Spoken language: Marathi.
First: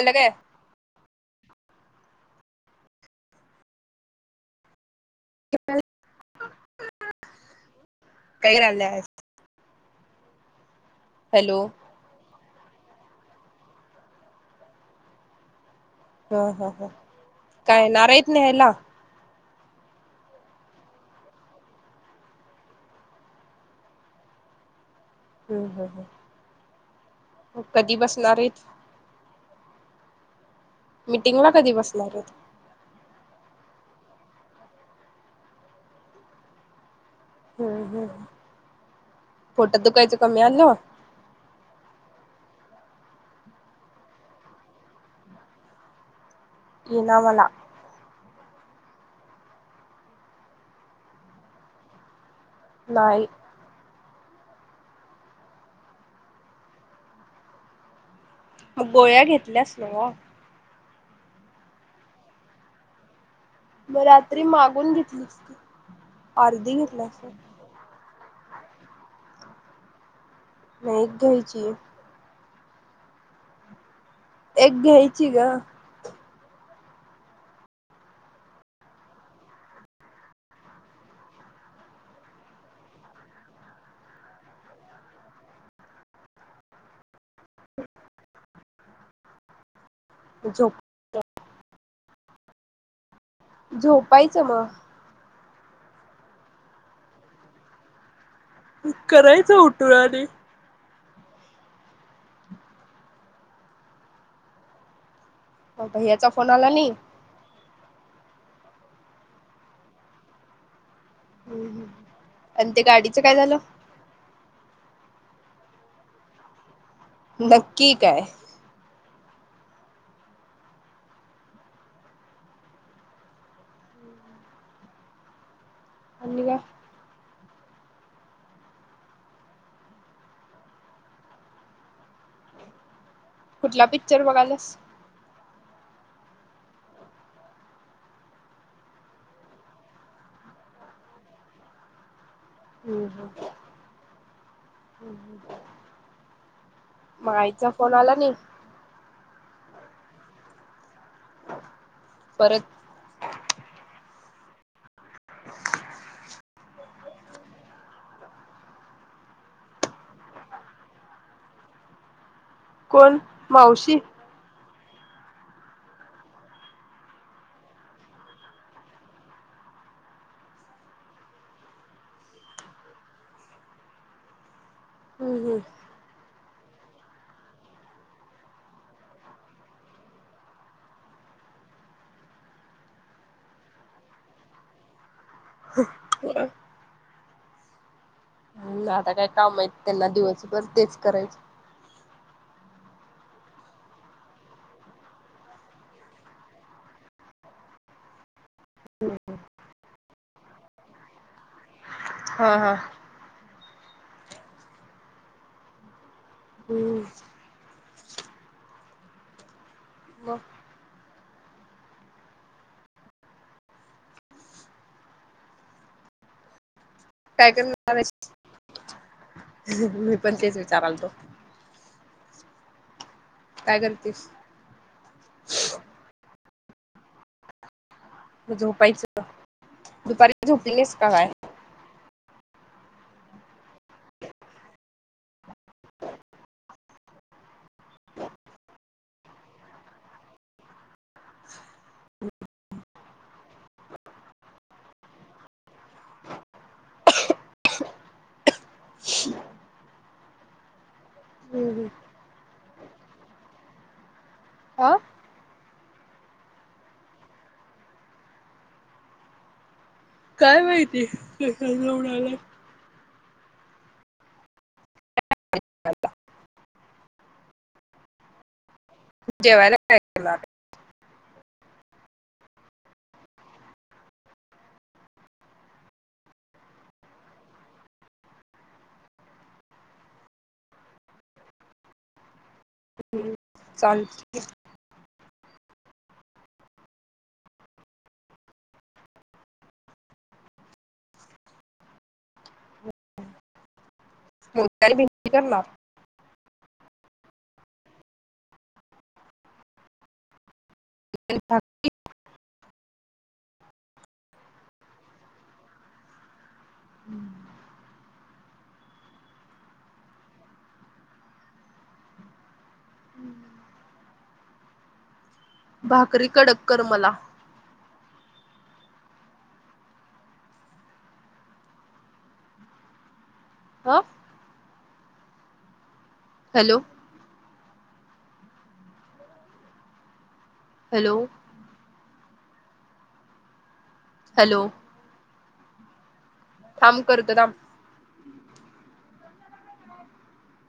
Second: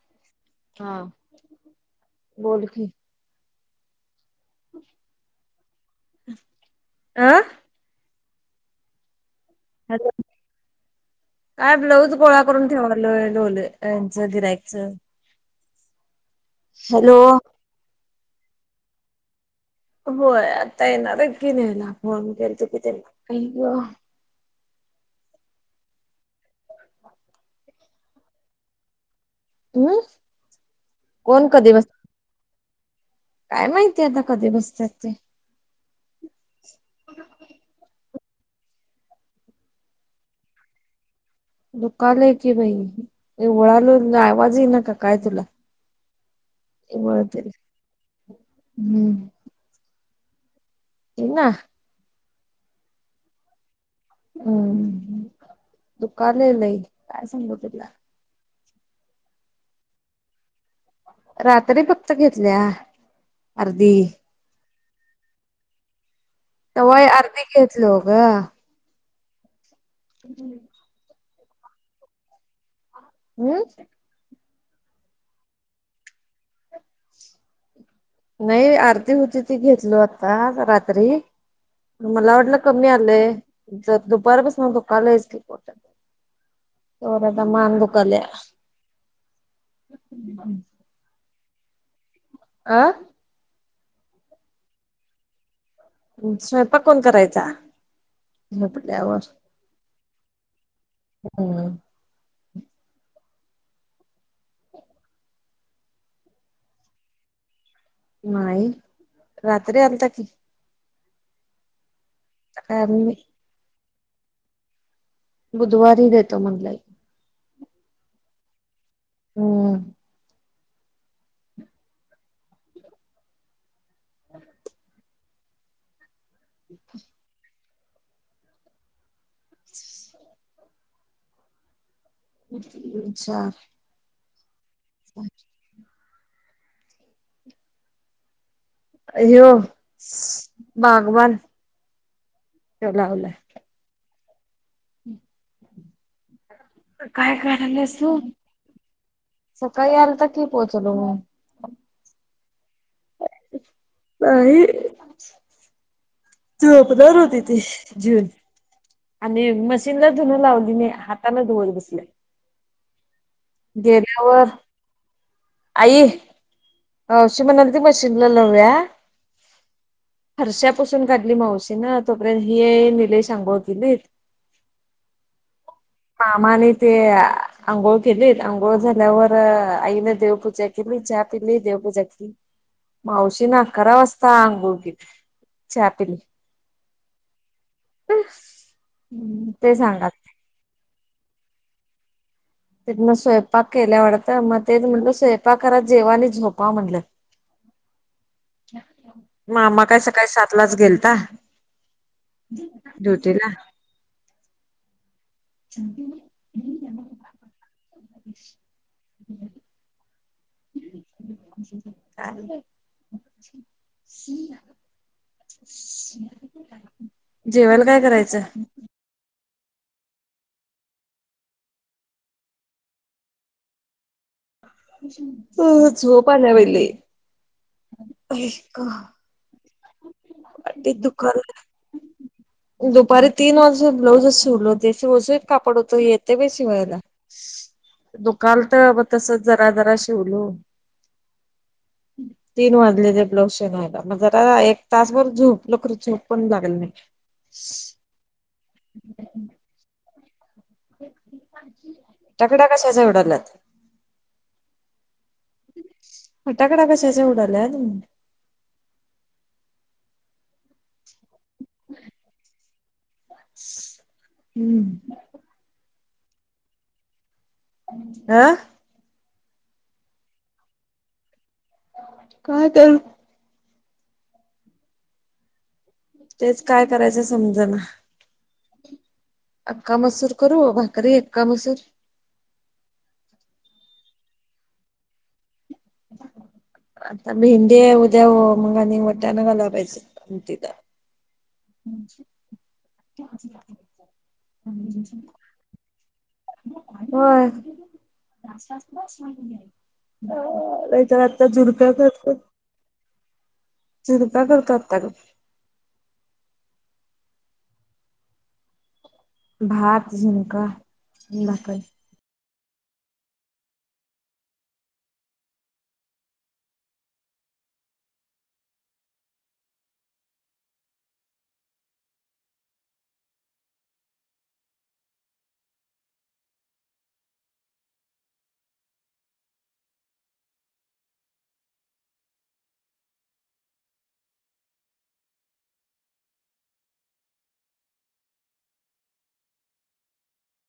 अंल र. हा, बोल की. [unintelligible] अं काय रालंय आज. हॅलो, हॅलो आ ब्लाऊज गोळा करून ठेवालोय लोले यांचं गिऱ्हाईकचं. हा हा हा, काय येणार आहेत न्यहला. होय आता येणार कीन यायला फोन केल तो कि ते त्याला आई ग. [unintelligible] हम्म हम्म हम्म कधी बसणार आहेत. हम [unintelligible] मीटिंग ला कधी बसणार हेत. काय माहिती आता कधी बसतात ते. ह [inaudible] हम्म हम्म हम्म फोटात दुखायचं कमी आल. [unintelligible] दुखलय की बाई ओळाल आवाज येई नका काय तुला. [unintelligible] येईना एवरी मला हम्म. [unintelligible] इना [unintelligible] नाही. हम्म हम्म दुकालेलंयई काय सांगू तुला. मग गोळ्या घेतल्यास नव. रात्री फक्त घेतल्या. अर्धी म रात्री मागून घेतली असती. त वय अर्धी घेतलो गं. हम्म. एक घ्यायची. हम्म. एक घ्यायची ग. नाही आर्धी होती ती घेतलो आता ग रात्री. मला वाटलं कमी आलंय जर दुपारपसन दुकालास की पोटात. तवरादा मान दुखल्या हम्म. [unintelligible] झोप अ. झोपायचं म. स्वयंपाक कोणी करायचा झोपल्यावर. करायचं उठून आणि हम्म. हावता ह्याचा फोन आला नाही. नाही रात्री आलता की. हम्म हम्म आण ते काय मी गाडीचं काय झालं. बुधवारी देतो म्हणालाय. नक्की काय? हम्म. हम [inaudible] आणि काय अ् [unintelligible] [inaudible] अच्छा. [unintelligible] कुठला पिक्चर बघायलास. [unintelligible] ह्यो बागवान ह्यो लावलाय. हम्म हम्म हम्म. काय मग आईचा फोन करायलेस आला तू नाही सकाळी आलता की पोहचलो मंग. परत नाही. झोपणार होती ती जीवुन. आणि मशीनला धुन लावली म्या हाताला धुवत बसल्या. कोण मावशी. आवर [unintelligible] आई अशी म्हणाल ती मशीनला लावुया. फरशापासून काढली मावशी न, तोपर्यंत हे निलेश ने अंघोळ केलीत. हम्म हम्म. पामाने ते आंघोळ केली आंघोळ झाल्यावर आईनं देव पूजा केली चहा पिली देव पूजा मावशीनं आकरा वाजता अंघोळ केली, चहा पिली. [unintelligible] हम्म आता काय काम हाइत ते त्यांना सांगाल दिवसभर तेच करायचं. तेन स्वयंपाक केल्या वाडतं मग तेच म्हटलं स्वयंपाक करा जेवा आणि झोपा म्हटलं. मामा काय सकाळी सातलाचं गेलता हा हा. ड्युटीला. हम्म. मग? काय नाही. जेवायला करणार काय आहेस करायचं? मी पण तेच विचारालतो. काय करतीस? अ झोप आल्या बाई लई. म झोपायच. पाटीत दुकालंय. [inaudible] दुपारी तीन वाजून ब्लाऊजच सोडलो ते सुळसुळीत कापड होतं येतय बाई शिवायला. दुकालतं मग तसच जरा जरा शिवलो. तीन वाजले ते ब्लाऊज शीवायला मग जा आता एक तासभर झोपलो खरं झोप पण लागली नाही. [inaudible] फटाकड्या कशाच्या उवडालात? हा. फटाकड्या कशाच्या उडाल्यात? काय माहिती कशाच्या उडाल्यात. हम्म. [unintelligible] हं. जेवायला काय केलं आता? काय करू? तेच काय करायचं समजना. अक्का मसूर करू, भाकरी अक्का मसूर? हम्म चालतय. [inaudible] आता मेहंदी हाय उद्या मंग आणि वटानं घालाय पाहिजेत इथं. [unintelligible] [unintelligible] भिंडी करणार? होय आ. नाहीतर आत्ता झुरप्या करत्यात झुरप्या करता आता ग. हम्म. भात झूणका आणि भाकरी. हम्म. भाकरी कडक कर मला. हा. Hello hello. हॅलो थांब करते थांब.